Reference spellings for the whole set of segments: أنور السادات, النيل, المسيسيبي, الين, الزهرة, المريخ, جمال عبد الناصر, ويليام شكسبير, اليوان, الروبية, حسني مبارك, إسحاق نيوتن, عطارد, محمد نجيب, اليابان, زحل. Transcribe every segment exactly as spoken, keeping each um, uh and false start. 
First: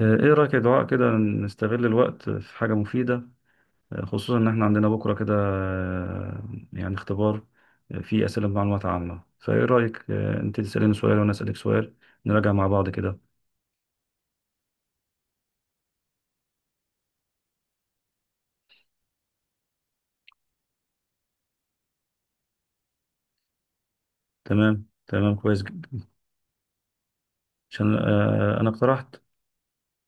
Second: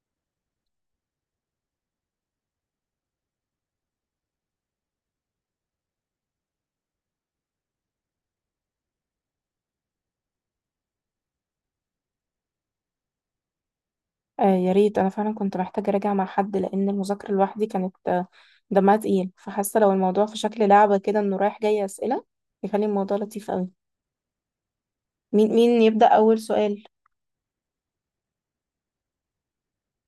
آه، ايه رأيك يا دعاء كده نستغل الوقت في حاجة مفيدة. آه، خصوصا ان احنا عندنا بكرة كده، آه، يعني اختبار. آه، فيه أسئلة معلومات عامة، فايه رأيك؟ آه، انت تسأليني سؤال وانا أسألك سؤال، نراجع مع بعض كده. آه، يا ريت انا فعلا كنت محتاجه اراجع مع حد لان المذاكره لوحدي كانت آه، دمها تقيل، فحاسه لو الموضوع في شكل لعبه كده انه رايح جاي اسئله يخلي الموضوع لطيف قوي. تمام تمام، مين كويس مين جدا. يبدا اول سؤال؟ عشان آه، انا اقترحت.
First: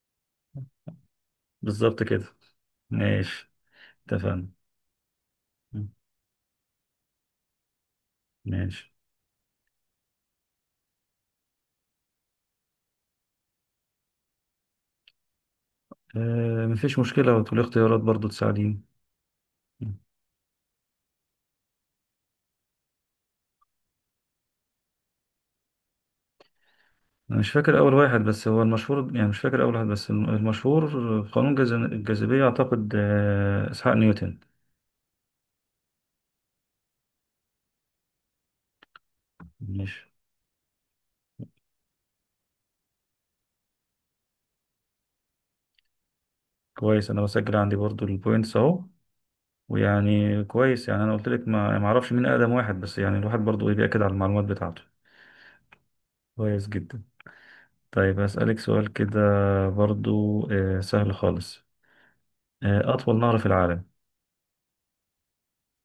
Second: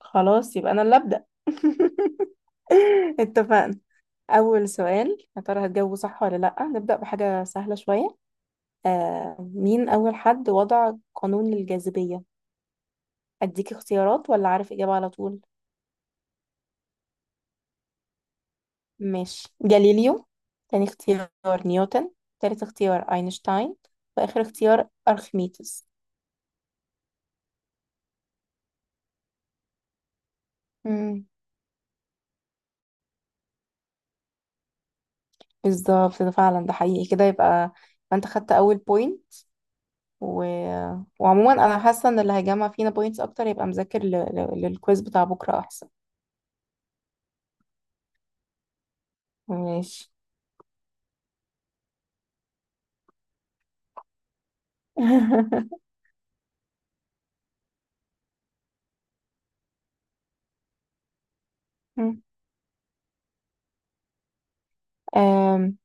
خلاص يبقى انا اللي ابدا. بالظبط كده. ماشي. اتفقنا. اتفقنا. اول سؤال يا ترى هتجاوبه صح ولا لا؟ نبدا بحاجه سهله شويه. ماشي. آه مين اول حد وضع قانون للجاذبيه؟ اديك اختيارات ولا عارف اجابه على طول؟ آه، مفيش مشكلة، وتقولي اختيارات برضو تساعديني. ماشي، جاليليو. تاني اختيار، نيوتن. تالت اختيار، اينشتاين. واخر اختيار، ارخميدس. أنا مش فاكر أول واحد، بس هو المشهور، يعني مش فاكر أول واحد، بس الم- المشهور مم. في قانون جاذ- الجاذبية. أعتقد آه، إسحاق نيوتن. بالظبط، ده فعلا، ده حقيقي كده. يبقى انت خدت اول بوينت. مش و... وعموما انا حاسه ان اللي هيجمع فينا بوينتس اكتر يبقى مذاكر ل... ل... للكويز بتاع بكره احسن. كويس، أنا بسجل عندي برضو البوينتس أهو. ماشي. ويعني كويس، يعني أنا قلت لك ما يعني ما أعرفش مين أقدم واحد، بس يعني الواحد برضو إيه بيأكد على المعلومات بتاعته. كويس جدا. طيب هسألك سؤال كده برضو، آه، سهل خالص. آه، أطول نهر في العالم. أم...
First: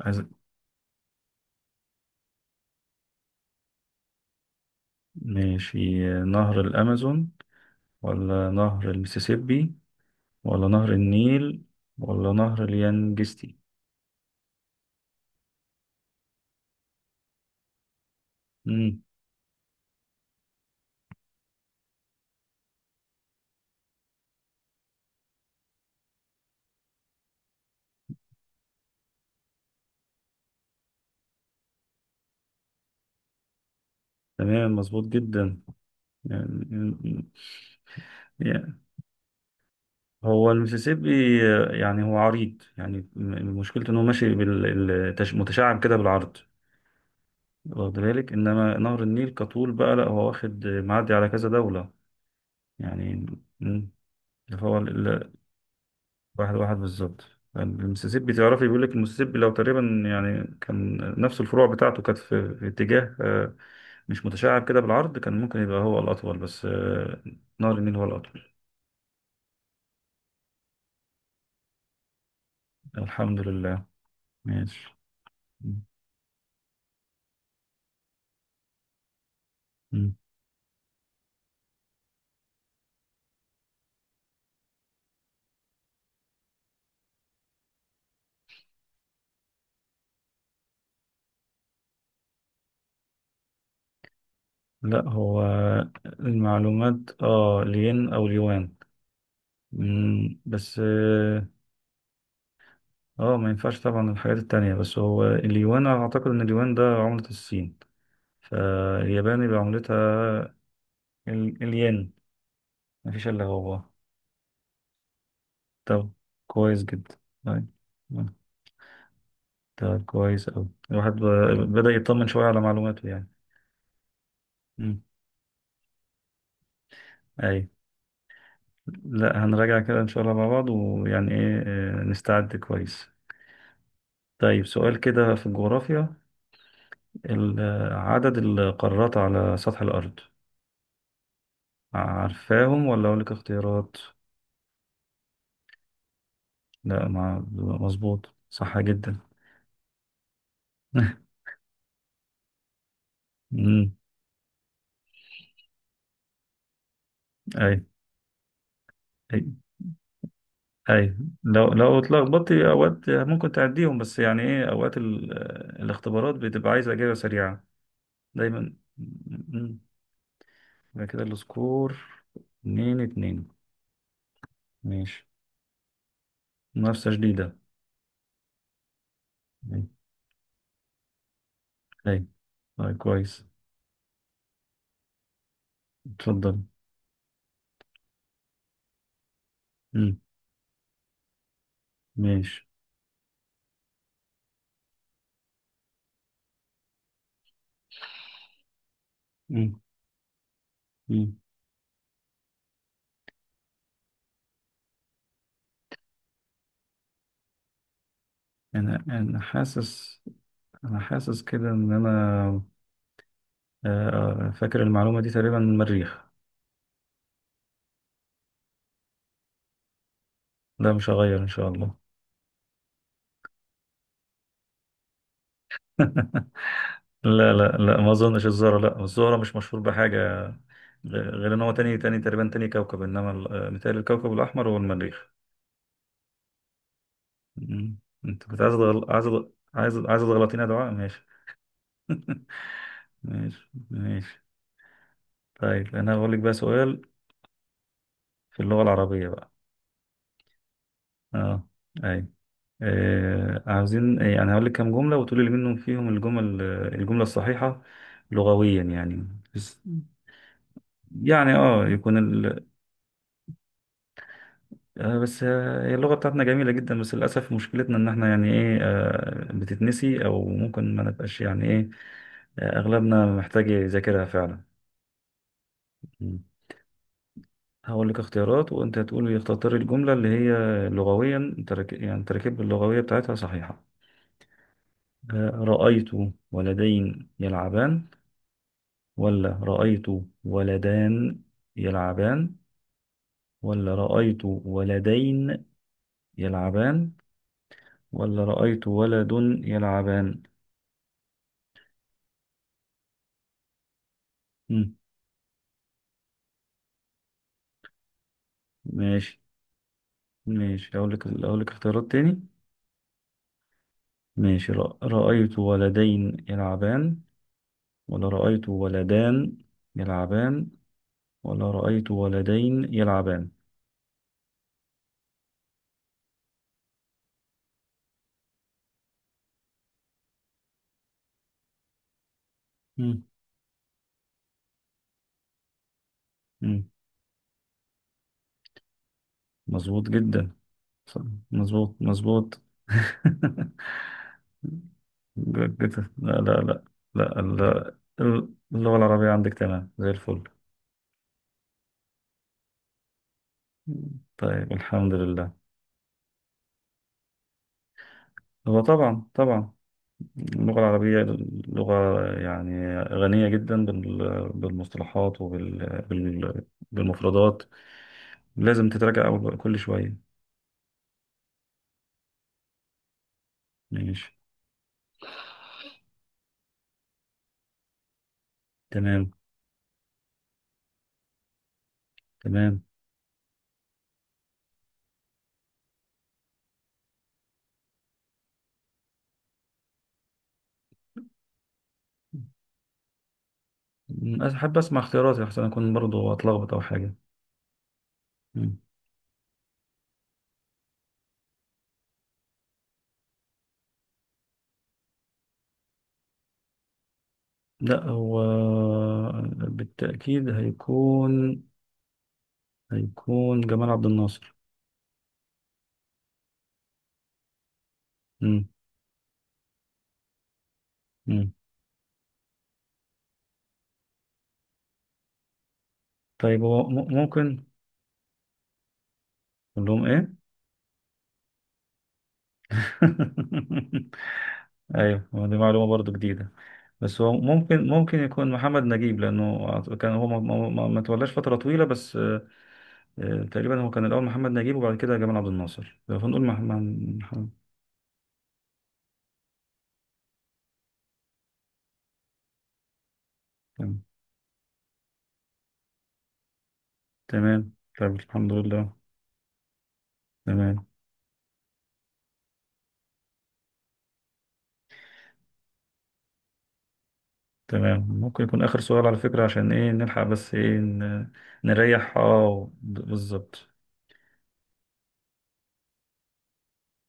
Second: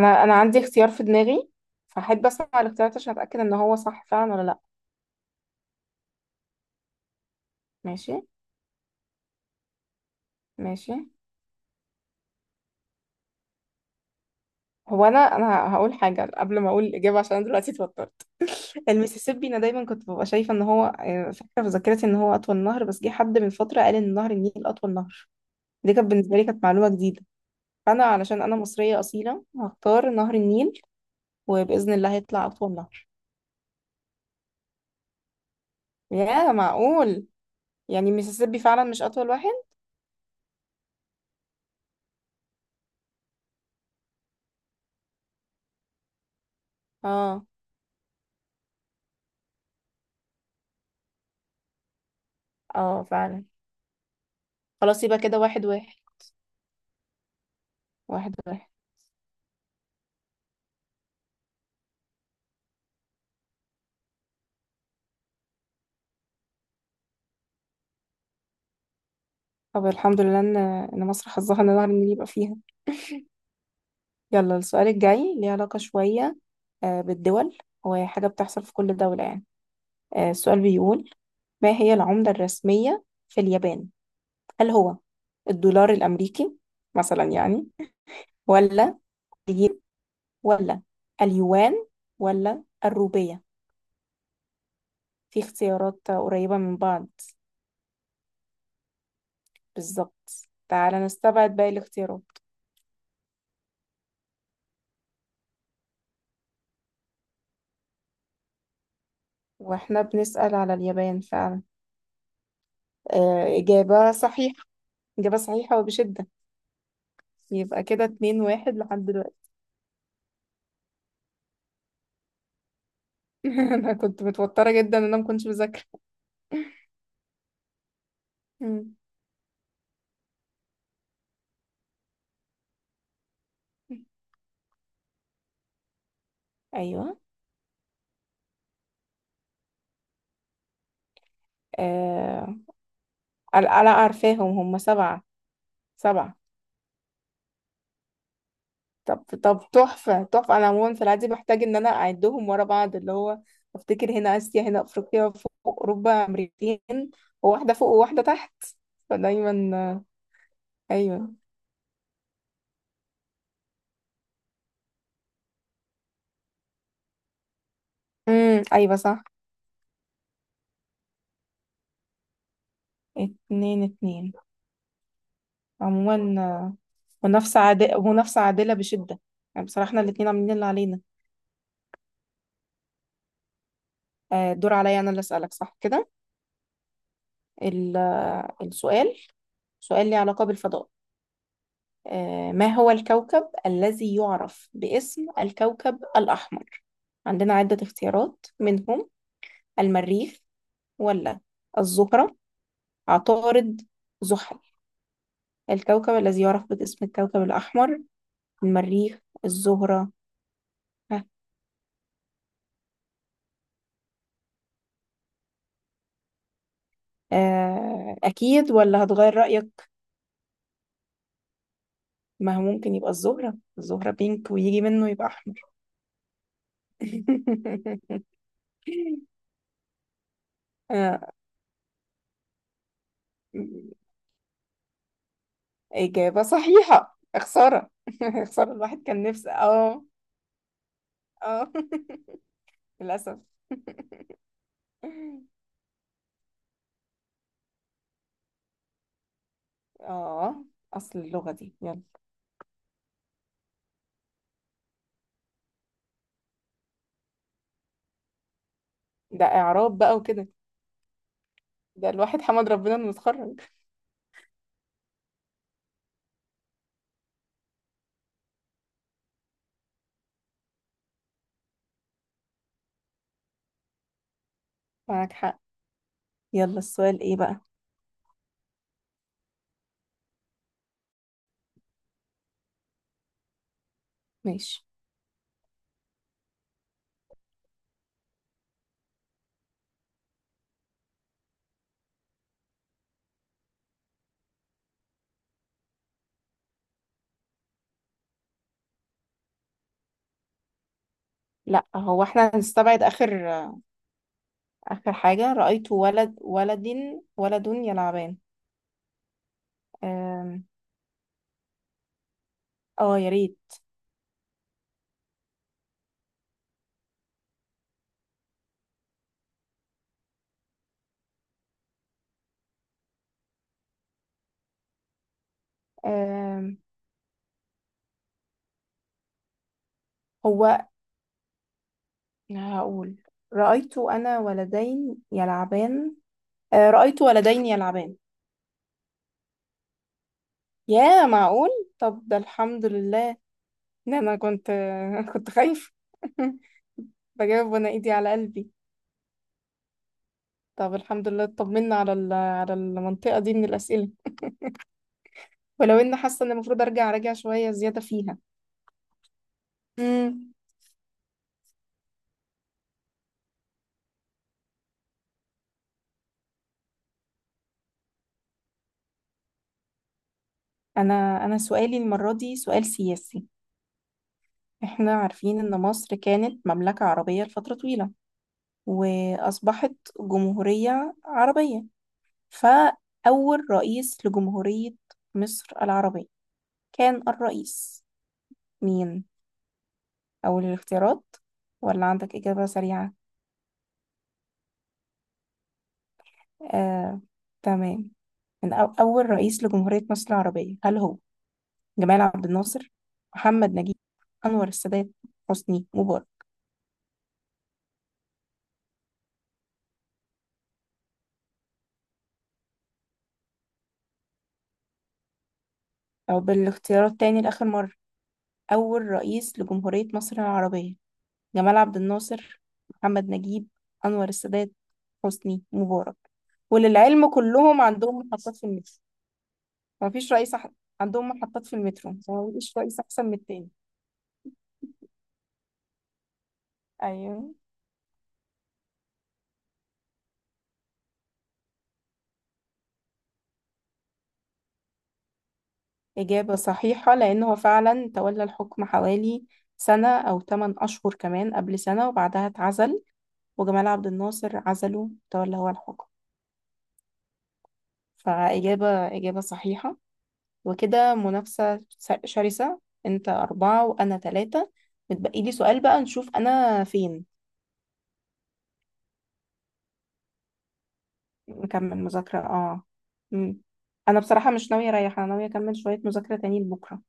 عايز؟ انا عندي اختيار في دماغي، فاحب اسمع الاختيارات عشان اتاكد ان هو صح فعلا ولا لا. ماشي، آه، نهر الأمازون، ماشي ولا نهر المسيسيبي، ولا ماشي. نهر النيل، ولا نهر اليانجستي؟ هو انا انا هقول حاجه قبل ما اقول الاجابه عشان انا دلوقتي اتوترت. مم. المسيسيبي، انا دايما كنت ببقى شايفه ان هو، آه، فاكره في ذاكرتي ان هو اطول نهر، بس جه حد من فتره قال ان نهر النيل اطول نهر. دي كانت بالنسبه لي كانت معلومه جديده. فانا علشان انا مصريه اصيله هختار نهر النيل، وباذن الله هيطلع اطول نهر. تمام، مظبوط جدا. يا معقول. يعني، يعني المسيسيبي يعني فعلا مش اطول واحد. هو المسيسيبي آه، يعني هو عريض، يعني م- مشكلته ان هو ماشي بالمتشعب كده بالعرض. اه. واخد بالك؟ انما نهر النيل كطول بقى لا، هو واخد معدي على كذا دولة. اه يعني فعلا. مم. فهو خلاص، يبقى كده واحد واحد. واحد واحد بالظبط. المسيسيبي واحد واحد. تعرفي، بيقول لك المسيسيبي لو تقريبا يعني كان نفس الفروع بتاعته كانت في, في اتجاه آه، مش متشعب كده بالعرض، كان ممكن يبقى هو الأطول، بس آه، نهر النيل هو الأطول. طب الحمد لله ان ان مصر حظها ان نهر النيل يبقى فيها. الحمد لله. يلا، السؤال ماشي. الجاي ليه علاقة شوية آه، بالدول، هو حاجة بتحصل في كل دولة يعني. مم. آه، السؤال بيقول: ما هي العملة الرسمية في اليابان؟ هل هو الدولار الأمريكي مثلا يعني، ولا الين، ولا اليوان، ولا الروبية؟ لا في هو اختيارات قريبة من المعلومات، بعض. اه لين أو اليوان. مم، بالظبط. بس تعالى اه نستبعد باقي الاختيارات. آه، ما ينفعش طبعا الحاجات التانية، بس هو اليوان أنا أعتقد إن اليوان ده عملة الصين، فاليابان يبقى عملتها واحنا بنسأل على اليابان ال- فعلا. الين. مفيش إلا آه، هو. إجابة صحيحة، إجابة صحيحة طب وبشدة. كويس جدا. طيب. يبقى كده مم. اتنين واحد لحد دلوقتي. طب كويس أوي، الواحد ب- بدأ يطمن شوية على معلوماته يعني. انا كنت متوترة جدا مم. ان انا ما كنتش بذاكر. أي. مم. لا هنراجع كده إن شاء الله مع بعض، ويعني إيه آه، نستعد كويس. طيب سؤال كده في الجغرافيا. ايوه. ال- آه، عدد القارات على سطح الأرض، آه... عارفاهم ولا أقول لك لا لا، اختيارات؟ عارفاهم، هم سبعة. سبعة. لا مع مظبوط، صح جدا. طب. طب تحفة تحفة. أنا عموما في العادي بحتاج إن أنا أعدهم ورا بعض، اللي هو مم. أفتكر هنا آسيا، هنا أفريقيا، فوق أوروبا، أمريكتين، وواحدة أي. فوق وواحدة تحت. فدايما آه، اي، أيوة. لو لو اتلخبطتي اوقات ممكن تعديهم، بس يعني ايه اوقات ال- الاختبارات بتبقى عايزه اجابه سريعه امم دايما. أيوة، صح. مم. يبقى كده السكور اتنين اتنين. اتنين اتنين. ماشي. عموما، آه، منافسه شديده. منافسة عادلة، منافسة عادلة بشدة. يعني اي. بصراحة احنا الاتنين عاملين اللي علينا. اي. طيب كويس. آه... دور عليا انا اللي اسألك، صح كده؟ اتفضل. ال- السؤال، سؤال ليه مم. علاقة بالفضاء. آه، ماشي. ما هو الكوكب الذي يعرف باسم الكوكب الأحمر؟ عندنا عدة اختيارات منهم: مم. المريخ، مم. ولا الزهرة، عطارد، زحل. الكوكب الذي يعرف باسم الكوكب الأحمر، انا المريخ، انا الزهرة. حاسس، انا ها، حاسس كده ان انا آه، آه، فاكر المعلومه دي تقريبا من المريخ. آه، أكيد ولا هتغير رأيك؟ لا مش هغير ان شاء الله. ما هو ممكن يبقى الزهرة، الزهرة بينك ويجي منه يبقى أحمر. لا لا لا، ما اظنش الزهرة، لا الزهرة مش مشهور بحاجة، غ- غير ان هو تاني، تاني تقريبا تاني كوكب، انما ال- آه، آه، متهيألي الكوكب الاحمر هو المريخ. إجابة صحيحة. خسارة. مم. انت كنت خسارة، عايز الواحد أتغل- كان عايز أت- نفسه. عايز اه. عايز تغلطينا يا دعاء؟ ماشي. اه. للأسف. ماشي ماشي. طيب انا هقول لك بقى سؤال في اللغة العربية بقى. اه. أصل اللغة اه. دي، يلا. اي. آه عاوزين يعني، انا هقول لك كام جملة وتقولي لي منهم فيهم الجمل، الجملة الصحيحة لغويا يعني، ده بس إعراب بقى وكده، يعني اه ده يكون الواحد حمد ربنا إنه اتخرج. آه، بس آه، هي اللغة بتاعتنا جميلة جدا، بس للأسف مشكلتنا إن إحنا يعني إيه آه، بتتنسي، أو ممكن ما نبقاش يعني إيه آه، أغلبنا محتاج يذاكرها فعلا. معاك حق. مم. يلا، السؤال إيه بقى؟ هقول لك اختيارات وأنت تقول لي اختار الجملة اللي هي لغويا ترك... يعني تركيب اللغوية بتاعتها صحيحة. ماشي. آه، رأيت ولدين يلعبان، ولا رأيت ولدان يلعبان، ولا رأيت ولدين يلعبان، ولا رأيت ولد يلعبان. لا هو احنا هنستبعد آخر، مم. آخر حاجة: رأيت ولد ولد ولد يلعبان. ماشي. آم، ماشي، أقول لك أقول لك اختيارات تاني. اه، يا ريت. ماشي، رأ- رأيت ولدين يلعبان، ولا رأيت ولدان يلعبان، ولا رأيت ولدين يلعبان. آم، هو هقول مم. رأيت أنا ولدين يلعبان. مم. آه، رأيت ولدين يلعبان. مظبوط جدا. صح. يا معقول. مظبوط طب ده مظبوط. الحمد لله ان انا كنت كنت جود خايفة. جدا. لا لا لا. لا بجاوب وانا لا. ايدي على قلبي. اللغة العربية عندك تمام زي الفل. طب الحمد لله اطمنا على ال- على المنطقة دي من الأسئلة، طيب الحمد لله. ولو اني حاسة ان المفروض ارجع راجع شوية زيادة فيها. هو طبعا طبعا مم. اللغة العربية لغة يعني غنية جدا بال- بالمصطلحات وبالمفردات، لازم تتراجع أول- كل شوية. انا انا سؤالي المرة دي سؤال سياسي. ماشي. احنا عارفين ان مصر كانت مملكة عربية لفترة طويلة، تمام. واصبحت جمهورية عربية. تمام. فأول رئيس لجمهورية مصر العربية كان الرئيس مين؟ أول الاختيارات ولا عندك إجابة سريعة؟ م، أحب أسمع اختياراتي أحسن، أكون برضو أتلخبط أو حاجة. آه، تمام. من م. أو أول رئيس لجمهورية مصر العربية، هل هو جمال عبد الناصر، محمد نجيب، أنور السادات، حسني مبارك؟ لا هو بالتأكيد هيكون، هيكون جمال عبد الناصر. أو بالاختيارات تاني لآخر مرة: م. أول رئيس لجمهورية مصر العربية، م. جمال عبد الناصر، محمد نجيب، أنور السادات، حسني مبارك. طيب هو م- وللعلم ممكن كلهم عندهم محطات في المترو. أقول لهم مفيش إيه؟ رئيس أح- عندهم محطات في المترو، مفيش رئيس أحسن من التاني. أيوه، هو دي معلومة برضو جديدة، بس هو أيوه، ممكن، ممكن يكون محمد نجيب، لأنه كان هو ما, ما, ما ما تولاش فترة طويلة بس. آه، تقريبا هو كان الأول محمد نجيب، وبعد كده جمال عبد الناصر، فنقول إجابة محمد. صحيحة لأن محمد. هو فعلا تولى الحكم حوالي سنة أو ثمانية أشهر، كمان قبل سنة وبعدها اتعزل، وجمال تمام. عبد الناصر عزله، تولى هو الحكم. تمام. طيب الحمد لله. فإجابة إجابة صحيحة. تمام. وكده منافسة س- شرسة. أنت أربعة وأنا تلاتة. متبقي لي سؤال بقى، نشوف أنا فين. تمام، ممكن يكون آخر سؤال على فكرة، عشان إيه نلحق بس إيه ن- نكمل نريح مذاكرة اه آه د- مم. بالظبط. أنا بصراحة مش ناوية أريح، أنا ناوية أكمل شوية مذاكرة تاني لبكرة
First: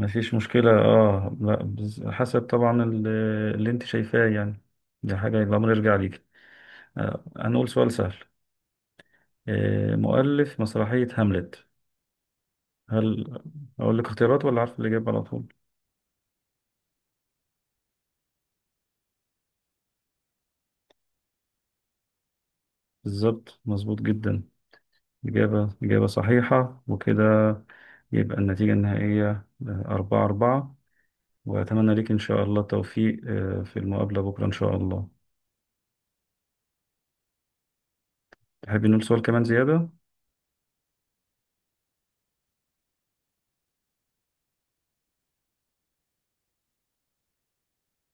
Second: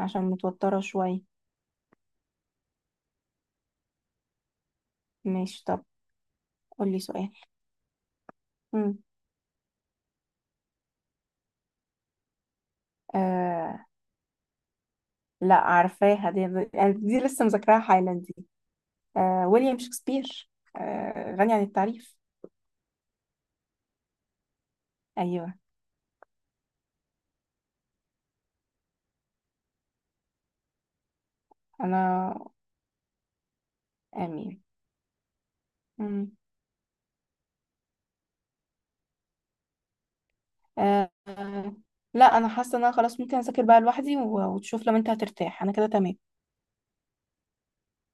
عشان مشكلة متوترة شوية. اه، لا بز- حسب طبعا ال- اللي انت شايفاه يعني، دي حاجة ماشي، الأمر طب يرجع ليك. قولي آه، سؤال. هنقول سؤال سهل. مم. آه، مؤلف مسرحية هاملت، هل آه، أقول لك اختيارات ولا عارف الإجابة على طول؟ لا عارفاها دي، يعني دي لسه مذاكراها حالا دي. آه، ويليام شكسبير. آه، غني عن التعريف. بالظبط، مظبوط جدا. ايوه. إجابة إجابة صحيحة، وكده يبقى النتيجة النهائية أربعة أربعة. وأتمنى ليك إن انا. شاء الله التوفيق آه، في المقابلة بكرة إن امين. شاء الله. مم. تحب نقول سؤال كمان زيادة؟ آه آه، لا، انا حاسه ان انا خلاص ممكن اذاكر بقى لوحدي و- وتشوف، لو انت هترتاح انا كده تمام.